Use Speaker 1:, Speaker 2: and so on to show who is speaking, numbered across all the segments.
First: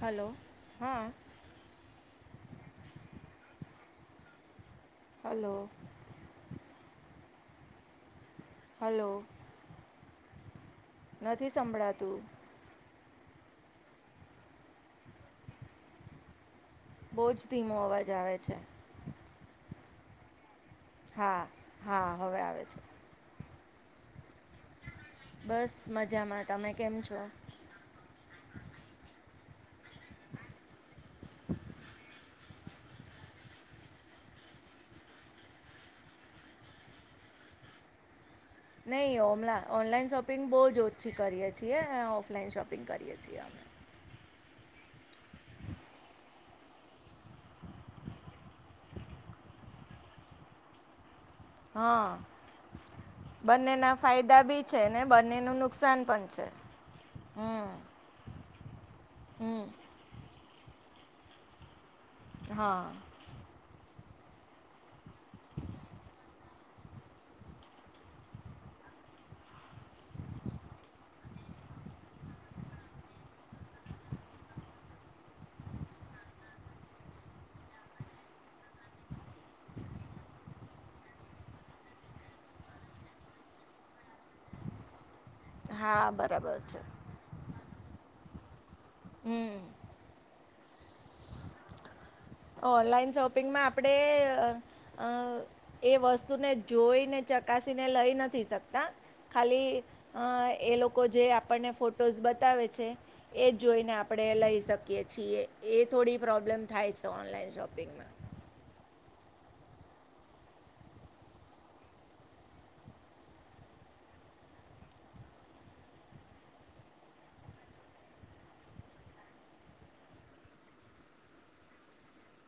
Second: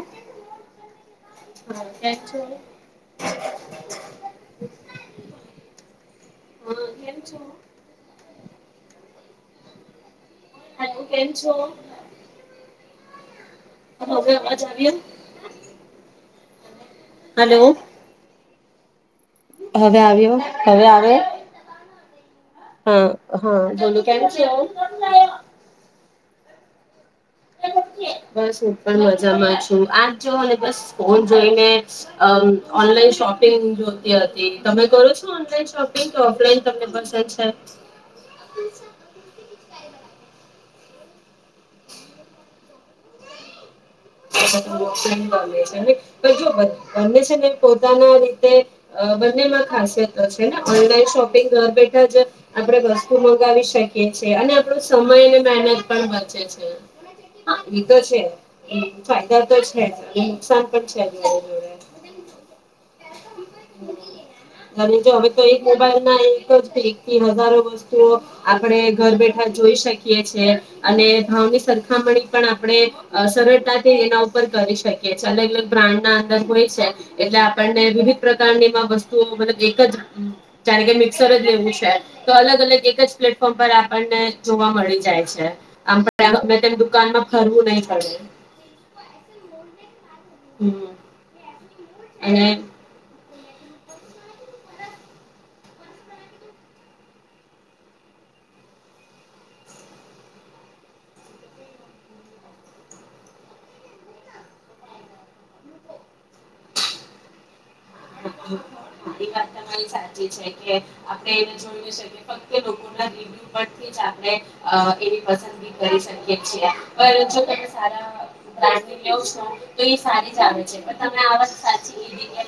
Speaker 1: Hello હા.
Speaker 2: [inaudible]
Speaker 1: Hello.
Speaker 2: હ એમ છો.
Speaker 1: હલો. નથી સંભળાતું.
Speaker 2: હ હવેવાજ આવીએ.
Speaker 1: બહુજ ધીમો અવાજ આવે છે.
Speaker 2: હવેવીયો.
Speaker 1: હા હા હવે આવે છે.
Speaker 2: હા હા ધોનુ કેમ છે.
Speaker 1: બસ મજામાં તમે કેમ છો.
Speaker 2: બસ હું પણ મજામાં છું આજ જોને બસ ફોન જોઈને ઓનલાન શોપિંગ જોતી તમે કરો છો ઓનલાન શોપિંગ ઓફલાઈન તમને પસંદ છે.
Speaker 1: નહી ઓમલા ઓનલાઈન શોપિંગ બહુ જોતી. અછી કરીએ છીએ ઓફલાઇન શોપિંગ શપિંગ કરીએ છીએ આમે
Speaker 2: જો બને છે ને પોતાના રીતે બંનેમાં ખાસિયત છે ને ઓનલાઈન શોપિ ઘર બેઠા
Speaker 1: હા
Speaker 2: જ આપડે વસ્તુ મંગાવી
Speaker 1: બંનેના
Speaker 2: શકીએ છીએ
Speaker 1: ફાયદા
Speaker 2: અને
Speaker 1: બી
Speaker 2: આપણો
Speaker 1: છે ને
Speaker 2: સમય અને
Speaker 1: બંનેનું
Speaker 2: મહેનત
Speaker 1: નુકસાન
Speaker 2: પણ બચે
Speaker 1: છે હમ
Speaker 2: છે એતો છે ફાયદા તો
Speaker 1: હમ
Speaker 2: જ છે જ નુકસાન જોડા
Speaker 1: હા
Speaker 2: જો હવે તો એક મોબાઈલ ના એક જ એક થી હજારો વસ્તુઓ આપડ ઘર બેઠા જોઈ શકીએ છેએ અને ભાવની સરખામણી પણ આપણે સરળ થી એના ઉપર કરી શકીીએ અલગ અલગ બ્રાન્ડ ના અંદર હોય છે એટલે આપણને વિવિધ પ્રકારની વસ્તુઓ મલબ એક જ જાણે કે મિક્સર જ લેવું છે તો અલગ અલગ એક જ પ્લેટફોર્મ પર આપણને જોવા મળી જાય છે
Speaker 1: હા બરાબર
Speaker 2: [unintelligible]
Speaker 1: છે
Speaker 2: દુકાનમાં ફરવું નહી પડે.
Speaker 1: હમ.
Speaker 2: હમ. અને
Speaker 1: ઓનલાઈન શોપ. શોપિંગમાં આપણે એ આ વસ્તુને જોઈને ચકાસીને લઈ નથી, શકતા ખાલી આ લોકો જે આપણને ફોટોઝ બતાવે છે એ જ જોઈને આપણે લઈ શકીએ છીએ, એ થોડી પ્રોબ્લેમ થાય છે. Online shopping.
Speaker 2: એ વાત તમારી સાચી છે કે આપણે એ જોયું છે કે ફક્ ર્યુ પરથી પસી કરી શકી જો તમે સ છો તો સારી જ છે પણ આ વાત સાચી કે.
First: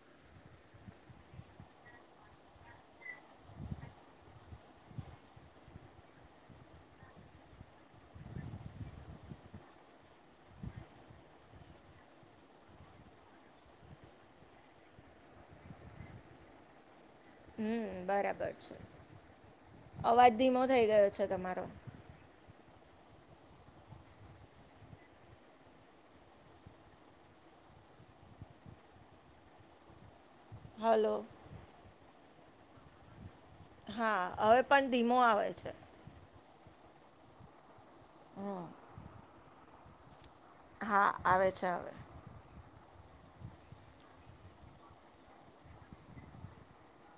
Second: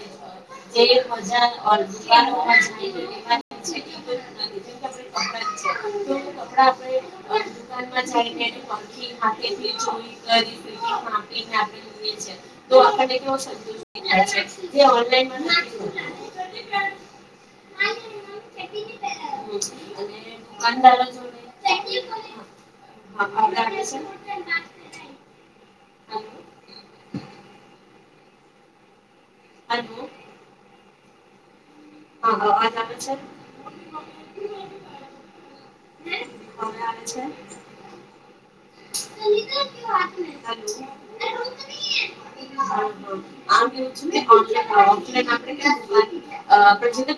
Speaker 2: [inaudible] [unintelligible]
Speaker 1: અવાજ ધીમો થઈ
Speaker 2: દુકાનદારો
Speaker 1: ગયો છે,
Speaker 2: જોડે
Speaker 1: તમારો.
Speaker 2: [inaudible] [inaudible] હલો.
Speaker 1: હાલો.
Speaker 2: હા, અવાજ છે.
Speaker 1: હા, હવે પણ ધીમો આવે છે.
Speaker 2: હવે આવે
Speaker 1: હમ
Speaker 2: છેે. [inaudible]
Speaker 1: હા, આવે છે હવે.
Speaker 2: [inaudible] પછી, તો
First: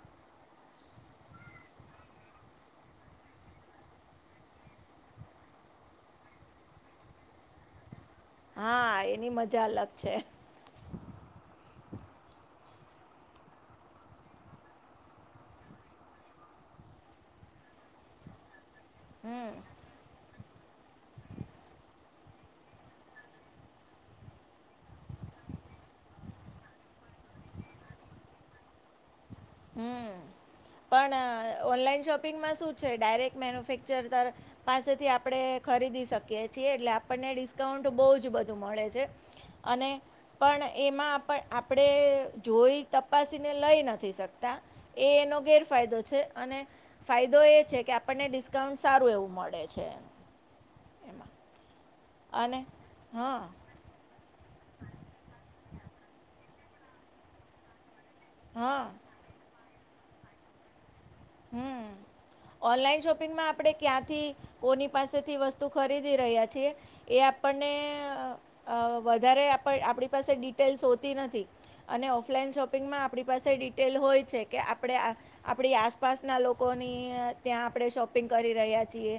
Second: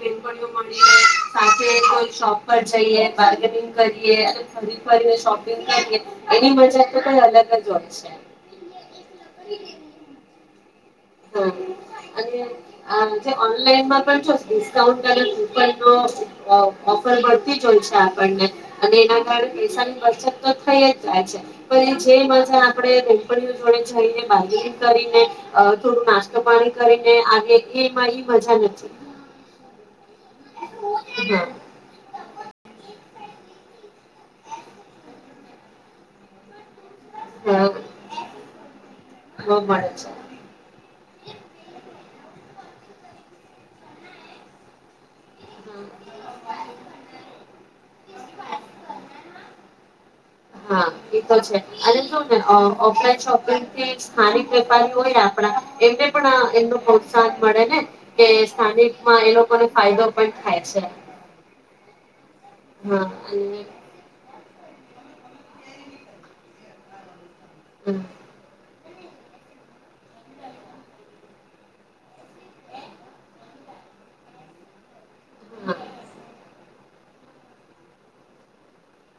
Speaker 2: બિનપણીઓ મળીને સાથે કોઈ શોપ પર જઈએ, બાર્ગેનિંગ કરીએ ફરી કરીને શોપિંગ કરીએ એની મજત તો કઈ અલગજ હોય છે.
Speaker 1: હા, એની મજા અલગ છે.
Speaker 2: હા અને આ જે ઓનલાઈનમાં પણ ડિસ્કાઉન્ટ અલગ ઉપરનો ઓ ઓફર મળતી જોય છે, આપણને. અને એના કારણે
Speaker 1: હમ
Speaker 2: પૈસાની વચત. થઈ જ જાય છે, પછી જે મજા આપણે કપનીઓ જોડે જઈનેગંગ કરીને. થોડું નાસ્તો પાણી કરીને આગે એમાં એ મજા નથી.
Speaker 1: હમ, પણ
Speaker 2: હા
Speaker 1: ઓનલાઈન શોપિંગમાં શું. છે, ડાયરેક્ટ મેન્યુફેક્ચરર પાસેથી આપણે ખરીદી શકીએ છીએ, એટલે. આપણને
Speaker 2: હા
Speaker 1: ડિસ્કાઉન્ટ બહુ જ બધું મળે છે,
Speaker 2: બો મળે
Speaker 1: અને
Speaker 2: છે
Speaker 1: પણ એમાં આપ આપણે. જોઈ, તપાસીને લઈ નથી શક. તા એ એનો. એ
Speaker 2: હા
Speaker 1: ફાયદો છે, અને ફાયદો એ છે કે. આપણને ડિસ્કાઉન્ટ સારું એવું મળે છે.
Speaker 2: હા, એ
Speaker 1: એમાં
Speaker 2: તો છે. અનેસુકહે આ
Speaker 1: અને
Speaker 2: ઓફલાઈન
Speaker 1: હા
Speaker 2: શોપિંગ થી જ સ્થાનિક. વેપારી હોય, આપણા એમને પણ એમનું પ્રોત્સાહન મળે ને. કે,
Speaker 1: હા
Speaker 2: સ્થાનિકમા એ લોકો. લોકોને ફાયદો પણ થાય છે.
Speaker 1: હમ ઓનલાઈન
Speaker 2: હા
Speaker 1: શોપિંગમાં
Speaker 2: અને
Speaker 1: આપણે ક્યાંથી... કોની પાસેથી વસ્તુ ખરીદી રહ્યા છીએ, આપ...
Speaker 2: હમ્મ
Speaker 1: વધારે આપણી આપણી પાસે ડિટેલ્સ હોતી નથી. અને ઓફલાઈન શોપિંગમાં આપણી પાસે ડિટેલ હોય છે કે આપણે આ.. આપણી
Speaker 2: હા
Speaker 1: આસ.. લોકોની ત્યાં આપણે શોપિંગ કરી રહ્યા છીએ.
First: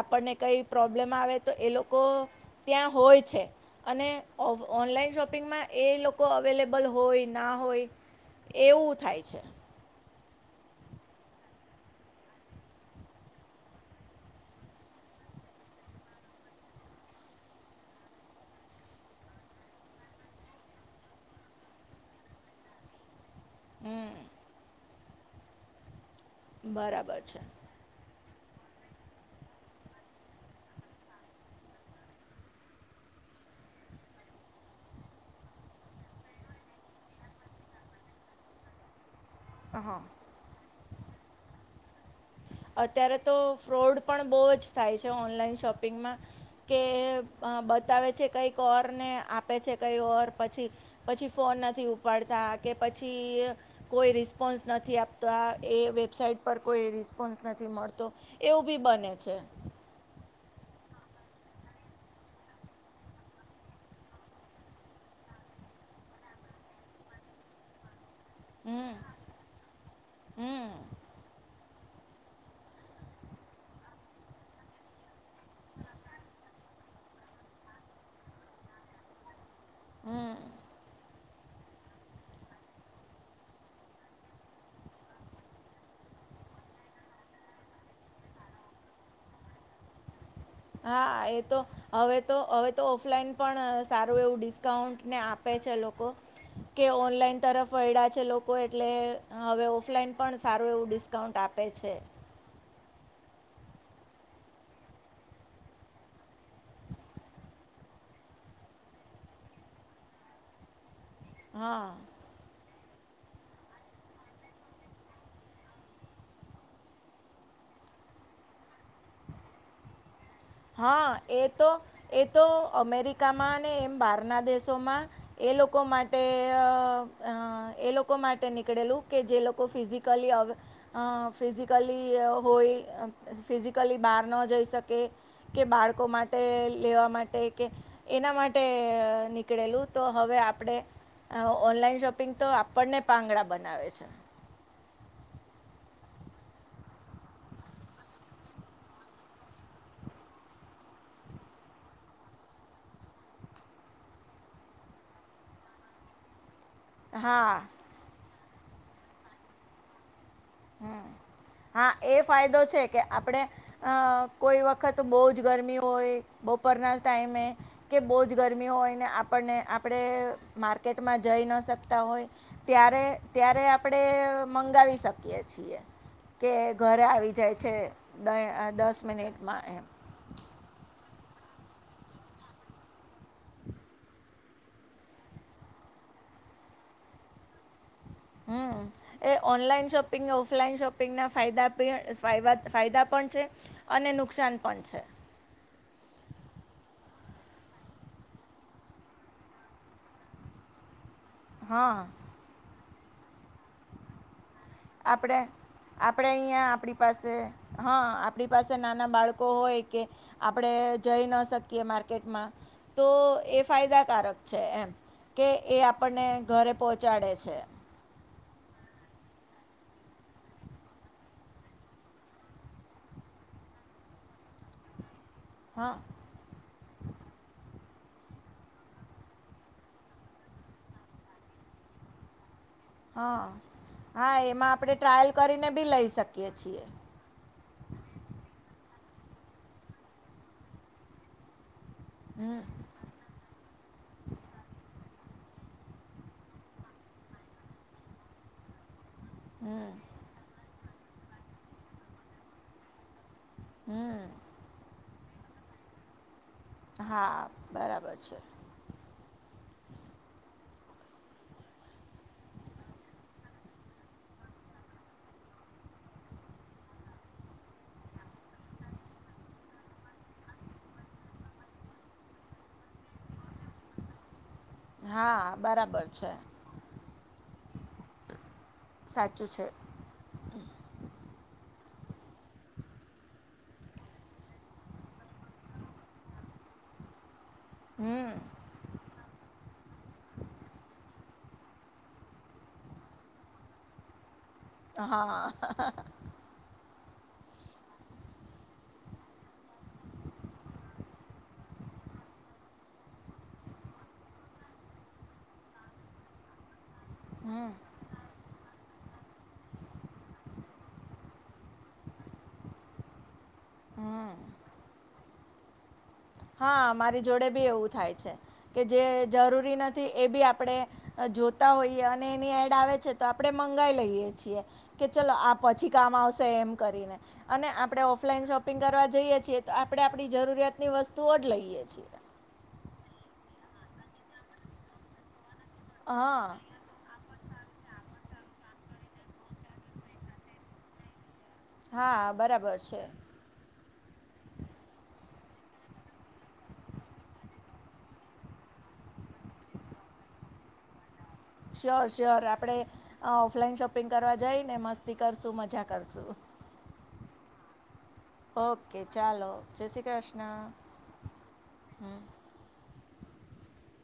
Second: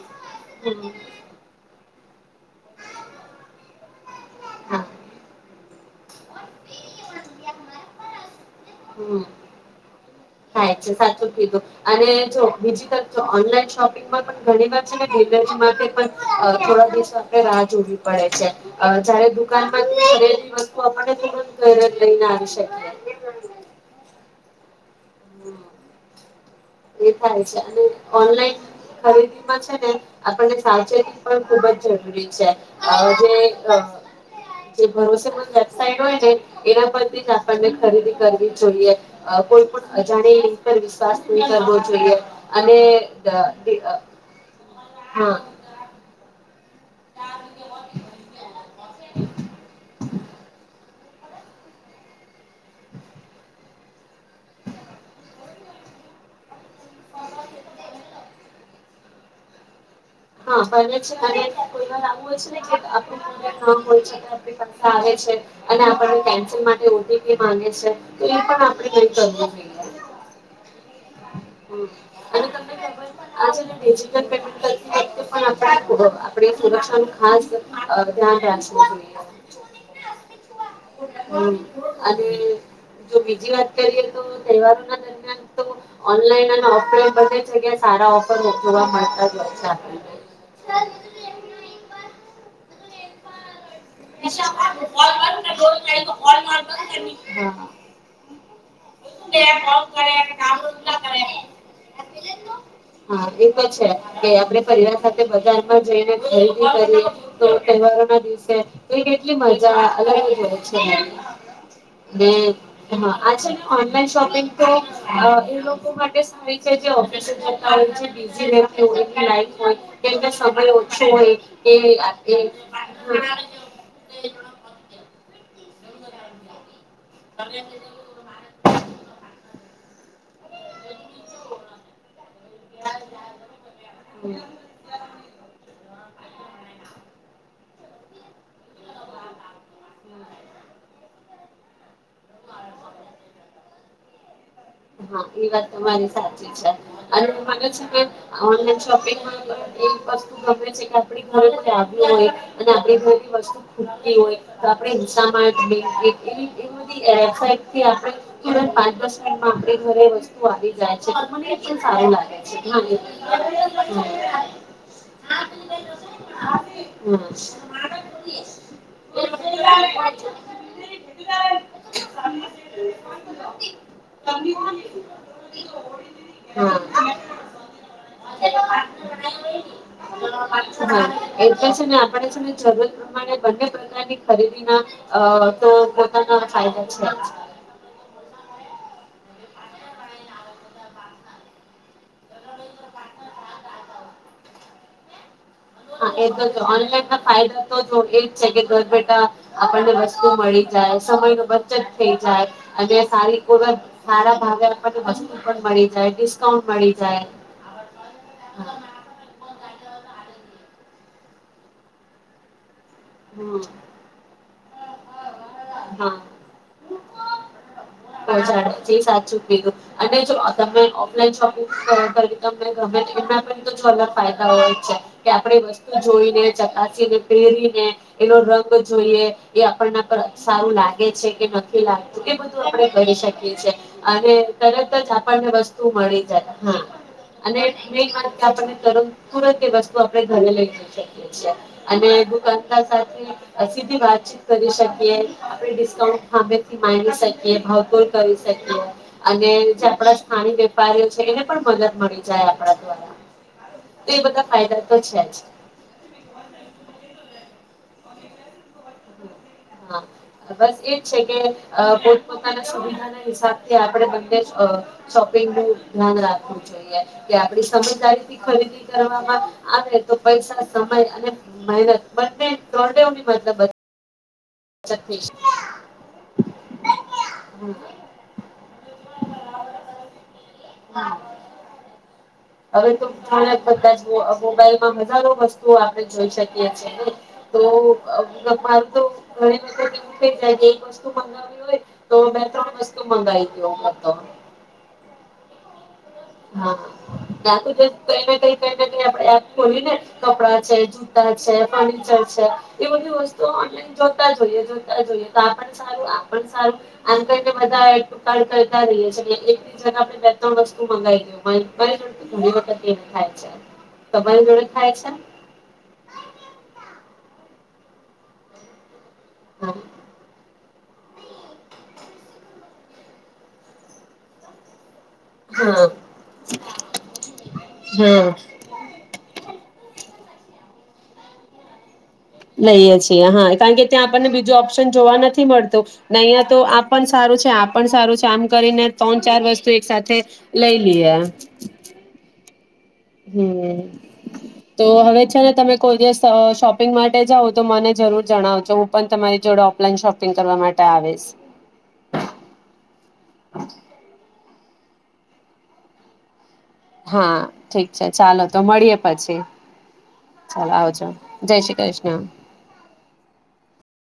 Speaker 1: આપણને કઈ
Speaker 2: હમ
Speaker 1: પ્રોબ્લેમ આવે તો એ લોકો.. લોકો ત્યાં હોય છે, અને
Speaker 2: હા
Speaker 1: ઓનલાઈન શોપિંગમાં.. એ લોકો.. અવેલેબલ હોય ના હોય એવું થાય
Speaker 2: હમ
Speaker 1: છે.
Speaker 2: થાય છે. સાચું કીધું અને જો બીજી તરફ ઓનલાઈન શોપિંગમાં પણ ઘણીવાર છેને [unintelligible] માટે પણ થોડા દિવસો આપ રાહ જોવી પડે છે. જયારે દુકાનમાંથી વસ્તુ આપણે ઘરે જ લઈને આવી શકીએ.
Speaker 1: [inaudible]
Speaker 2: [inaudible] એ થાય છે, ને ઓનલાઈન ખરીદીમાં છે, ને આપણે સાવચેતી પણ ખુબ જ જરૂરી છે. જે.. ભરોસેમંદ વેબસાઇટ હોયને એના પરથી જ આપનેણે ખરીદી કરવી જોઈએ.
Speaker 1: હા
Speaker 2: અજાણી એપ વિશ્વાસ ન કરવો જોઈએ. અને
Speaker 1: અત્યારે તો
Speaker 2: દ દી અ
Speaker 1: ફ્રોડ પણ બહુ જ થાય છે,
Speaker 2: હા
Speaker 1: ઓનલાઈન શોપિંગમાં. કે બતાવે છે કંઈક ઓર ને આપે છે, કંઈ ઓર! પછી પછી ફોન નથી ઉપાડતા કે પછી કોઈ રિસ્પોન્સ નથી આપતા. એ વેબસાઇટ પર કોઈ રિસ્.. રિસ્પોન્સ નથી મળતો, એવું બી બને છે.
Speaker 2: હા બને છે અને કોઈવાર એવું હોય, છેને આપણુ [unintelligible] નામ [unintelligible] આવે છે અને આપણી પાસે ઓટીપી માંગે છે. એ પણ આપણે
Speaker 1: હમ
Speaker 2: નઈ કરવું જોઈએ.
Speaker 1: હમ
Speaker 2: અને તમને ખબર છે આજે [inaudible] આપણે સુરક્ષા નુ ખાસ ધ્યાન રાખવું જોઈએ.
Speaker 1: હમ્મ
Speaker 2: અને જો બીજી વાત કરીએ, તો તહેવારો ના દરમિયાન તો ઓનલાઈન અને ઓફલાઈન બધી જગ્યા સારા ઓફર જોવા મળતા જ હોય છે, આપણને
Speaker 1: હા એ તો હવે તો હવે તો ઓફલાઈન પણ સારું
Speaker 2: હા
Speaker 1: એવું ડિસ્કાઉન્ટને આપે છે લોકો કે ઓનલાઈન તરફ વળ્યા છે લોકો એટલે હવે ઓફલાઈન પણ સારું એવું ડિસ્કાઉન્ટ આપે છે.
Speaker 2: હા એ તો છે કે આપણે પરિવાર સાથે બજારમાં જઈને ખરીદી કરી તો તહેવારો ના દિવસે એ કેટલી મજા અલગ-અલગ છે.
Speaker 1: હા
Speaker 2: હમ્મ હ આછે ન ઓનલાન શોપિંગ તો એ લોકો માટે સારી છે જે ઓફિસે જતા હોય છે, બીજી વ્યક્તિ હોય છે લાઇફમાં કેમ કે સમય ઓછો
Speaker 1: હા
Speaker 2: હોય
Speaker 1: એ
Speaker 2: કે
Speaker 1: તો
Speaker 2: એે [inaudible]
Speaker 1: બાર ના દેશોમાં એ લોક લોકો માટે અ અ એ લોકો માટે નીકળેલું કે જે લોકો કો ફિઝિકલી આવેવે ફિઝિકલી હોય ફિઝિકલી બહાર
Speaker 2: હમ.
Speaker 1: ન જઈ શકે કે બાળકો માટે લેવા માટે કે એના માટે નીકળેલું તો હવે આપણે ઓનલાઈન શોપિંગ તો આપણને પાંગડા બનાવે છે.
Speaker 2: હા એ વાત તમારી સાચી છે અનેને છે કે ઓન લાઈન શોપિંગ માં એ વસ્તુ ગમે છે [unintelligible] એ બધી એપ
Speaker 1: હા
Speaker 2: થી આપે તુરંત પાંચ બસ મા ઘરે વસ્તુ આવી જાય
Speaker 1: હમ
Speaker 2: છે મને એ પણ
Speaker 1: હા
Speaker 2: સારું
Speaker 1: એ
Speaker 2: લાગે
Speaker 1: ફાયદો છે
Speaker 2: હા એ
Speaker 1: કે
Speaker 2: હા
Speaker 1: આપણે અ કોઈ વખત બહુ જ ગરમી હોય બપોરના ટાઈમે કે બહુ જ ગરમી હોય ને આપણને આપણે માર્કેટમાં જઈ ન શકતા હોય ત્યારે ત્યારે આપણે
Speaker 2: ત
Speaker 1: મંગાવી
Speaker 2: [inaudible]
Speaker 1: શકીએ કે ઘરે આવી જાય છે દ
Speaker 2: હા
Speaker 1: દસ મિનિટમાં એમ
Speaker 2: એટલે છે ને આપે છેને જરૂર પ્રમાણે બંને પ્રકારની ખરીદીના તો પોતાના ફાયદા છે જ.
Speaker 1: હમ એ ઓનલાઈન શોપિંગ ઓફલાઈન શોપિંગ ના ફાયવફા ફાયદા પણ છે અને નુકસાન પણ છે.
Speaker 2: હા એ તો ઓનલાઈન ના ફાયદા તો જો એજ છે કે ઘર બેઠા આપણને વસ્તુ મળી જાય સમય નુ બચત
Speaker 1: હા
Speaker 2: થઈ જાય. હજુ સારી કય વ સારા ભાવે આપણને વસ્તુ
Speaker 1: આપણે
Speaker 2: પણ મળી જાય
Speaker 1: આપડે
Speaker 2: ડિસ્કાઉન્ટ
Speaker 1: અહિયાં
Speaker 2: મળી
Speaker 1: આપડી
Speaker 2: જાય
Speaker 1: પાસે હા આપણી પાસે
Speaker 2: હા
Speaker 1: નાના બાળકો હોય કે આપ આપણે જઈ ન શકીએ માર્કેટમાં તો એ
Speaker 2: હમ
Speaker 1: ફાયદાકારક છે એમ કે એ
Speaker 2: હા
Speaker 1: આપણને ઘરે પહોંચાડે છે.
Speaker 2: પહોંચાડે જે સાચું કીધું અને જો તમે ઓફલાઈન શોપિંગ તમને ગમે એના પણ તો છ અલગ ફાયદા હોય જ છે. કે આપણેે
Speaker 1: હા
Speaker 2: વસ્તુ જોઈને ચકાસીને પહેરીને એનો રંગ જોઈએ એ આપણના સારું લાગે છે કે નથી લાગતું કે આપણે કરી
Speaker 1: હા
Speaker 2: શકીએ છી અને
Speaker 1: હા એમાં
Speaker 2: તરત
Speaker 1: આપણે
Speaker 2: જ
Speaker 1: ટ્રાયલ
Speaker 2: આપણને
Speaker 1: કરીને
Speaker 2: વસ્તુ
Speaker 1: બી લઈ
Speaker 2: મળી
Speaker 1: શકીએ
Speaker 2: જાય
Speaker 1: છીએ
Speaker 2: અને મે વાત આપને તરણ તુરત એ વસ્તુ આપણે ઘરે લઈ જઈ શકીએ છીએ અને દુકાન
Speaker 1: હમ
Speaker 2: સાથે અી બી વાતચીત કરી શક આપ ડિઉન્ટ હમેથી ગી શકીએ ભરપૂર કરી શકીએ અને
Speaker 1: હમ
Speaker 2: આપડા સ્થિક છે એને પણ મદદ મળી જાય આપણા દ્વારા. તો એ
Speaker 1: હમ
Speaker 2: બધા ફાયદા તો છે જ.
Speaker 1: હા બરાબર છે.
Speaker 2: હા બસ એજ છે કે પોતપોતાના સુવિધા ના હિસાબથી આપણે બંને શોપિંગ નું ધ્યાન રાખવું જોઈએ કે આપડી સમયદારીથી ખરીદી કરવામાં આવે તો પૈસા સમય અને મહેનત બંને દરડેની મતલબ. બચત થઈ શકે.
Speaker 1: હા બરાબર છે.
Speaker 2: [unintelligible] હમ.
Speaker 1: સાચું છે.
Speaker 2: હવે તો જાણા બધા જ મોબાઈલમાં હજારો વસ્તુઓ આપણે જોઈ શકીએ છીએ.
Speaker 1: હમ
Speaker 2: [unintelligible] ઓઇ તો બે ત્રણ વસ્તુ મંગાઈ ગયો.
Speaker 1: હા હાહાહા.
Speaker 2: હા ના કને કઈ કને ક આપ એપ ખોલીને કપડા છે જૂતા છે ફર્નિચર છે એ બધી વસ્તુ ઓનલાઈ જોતા જોઈએ જોતા જોઈએ તો સારું સારું. કોઈ કોઈ
Speaker 1: હમ
Speaker 2: બધા આક બધા ક. છ એક આપણે બે તણસ્તુ મંગાવીએ. [unintelligible] ડ થાય છે
Speaker 1: હમ
Speaker 2: તમા જોડે થાય છે.
Speaker 1: હા મારી જોડે બી એવું થાય છે કે. જે જરૂરી
Speaker 2: હા
Speaker 1: નથી એ બી આપણે. જોતા હોઈએ અને એની એડ આવે છે તો આપણેે મંગાઈ લઈએ છીએ. કે ચલો આ
Speaker 2: હા
Speaker 1: પછી કામ આવશે એમ કરીને અને આપણે
Speaker 2: હા
Speaker 1: ઓફલાઈન શોપિંગ કરવા જઈએ છીએ તો આપડે. આપણી જરૂરિયાતની વસ્તુ. તો જ લઈએ છીએ.
Speaker 2: લઈએ છીએ હા કારણ કે ત્યાં આપણને બીજું ઓપ્શન જોવા નથી મળતું. અહીં તો
Speaker 1: હા
Speaker 2: આ પણ સારું છે આ પણ સારું છે. કામ કરીને ત્રણ ચાર વસ્તુ એક સાથે લઈ લઈએ.
Speaker 1: હા બરાબર છે.
Speaker 2: હમ તો હવે છે ને તમે કોઈ દિવસ શોપિંગ માટે જાઓ તો મને જરૂર જણાવજો હું પણ તમારી જોડે ઓફલાઈન શોપિંગ કરવા માટે આવેશ.
Speaker 1: શ્યોર શ્યોર આપડણે ઓફલાઈન શોપિંગ કરવા જઈ ને મસ્ત. તી કરશું મજા કરશું.
Speaker 2: હા ઠીક. અચ્છા ચાલો તો
Speaker 1: ઓકે
Speaker 2: મળીએે પછી
Speaker 1: ચાલો જય શ્રી કૃષ્ણ
Speaker 2: ચાલ આવજો જય શ્રી
Speaker 1: હમ
Speaker 2: કૃષ્ણ.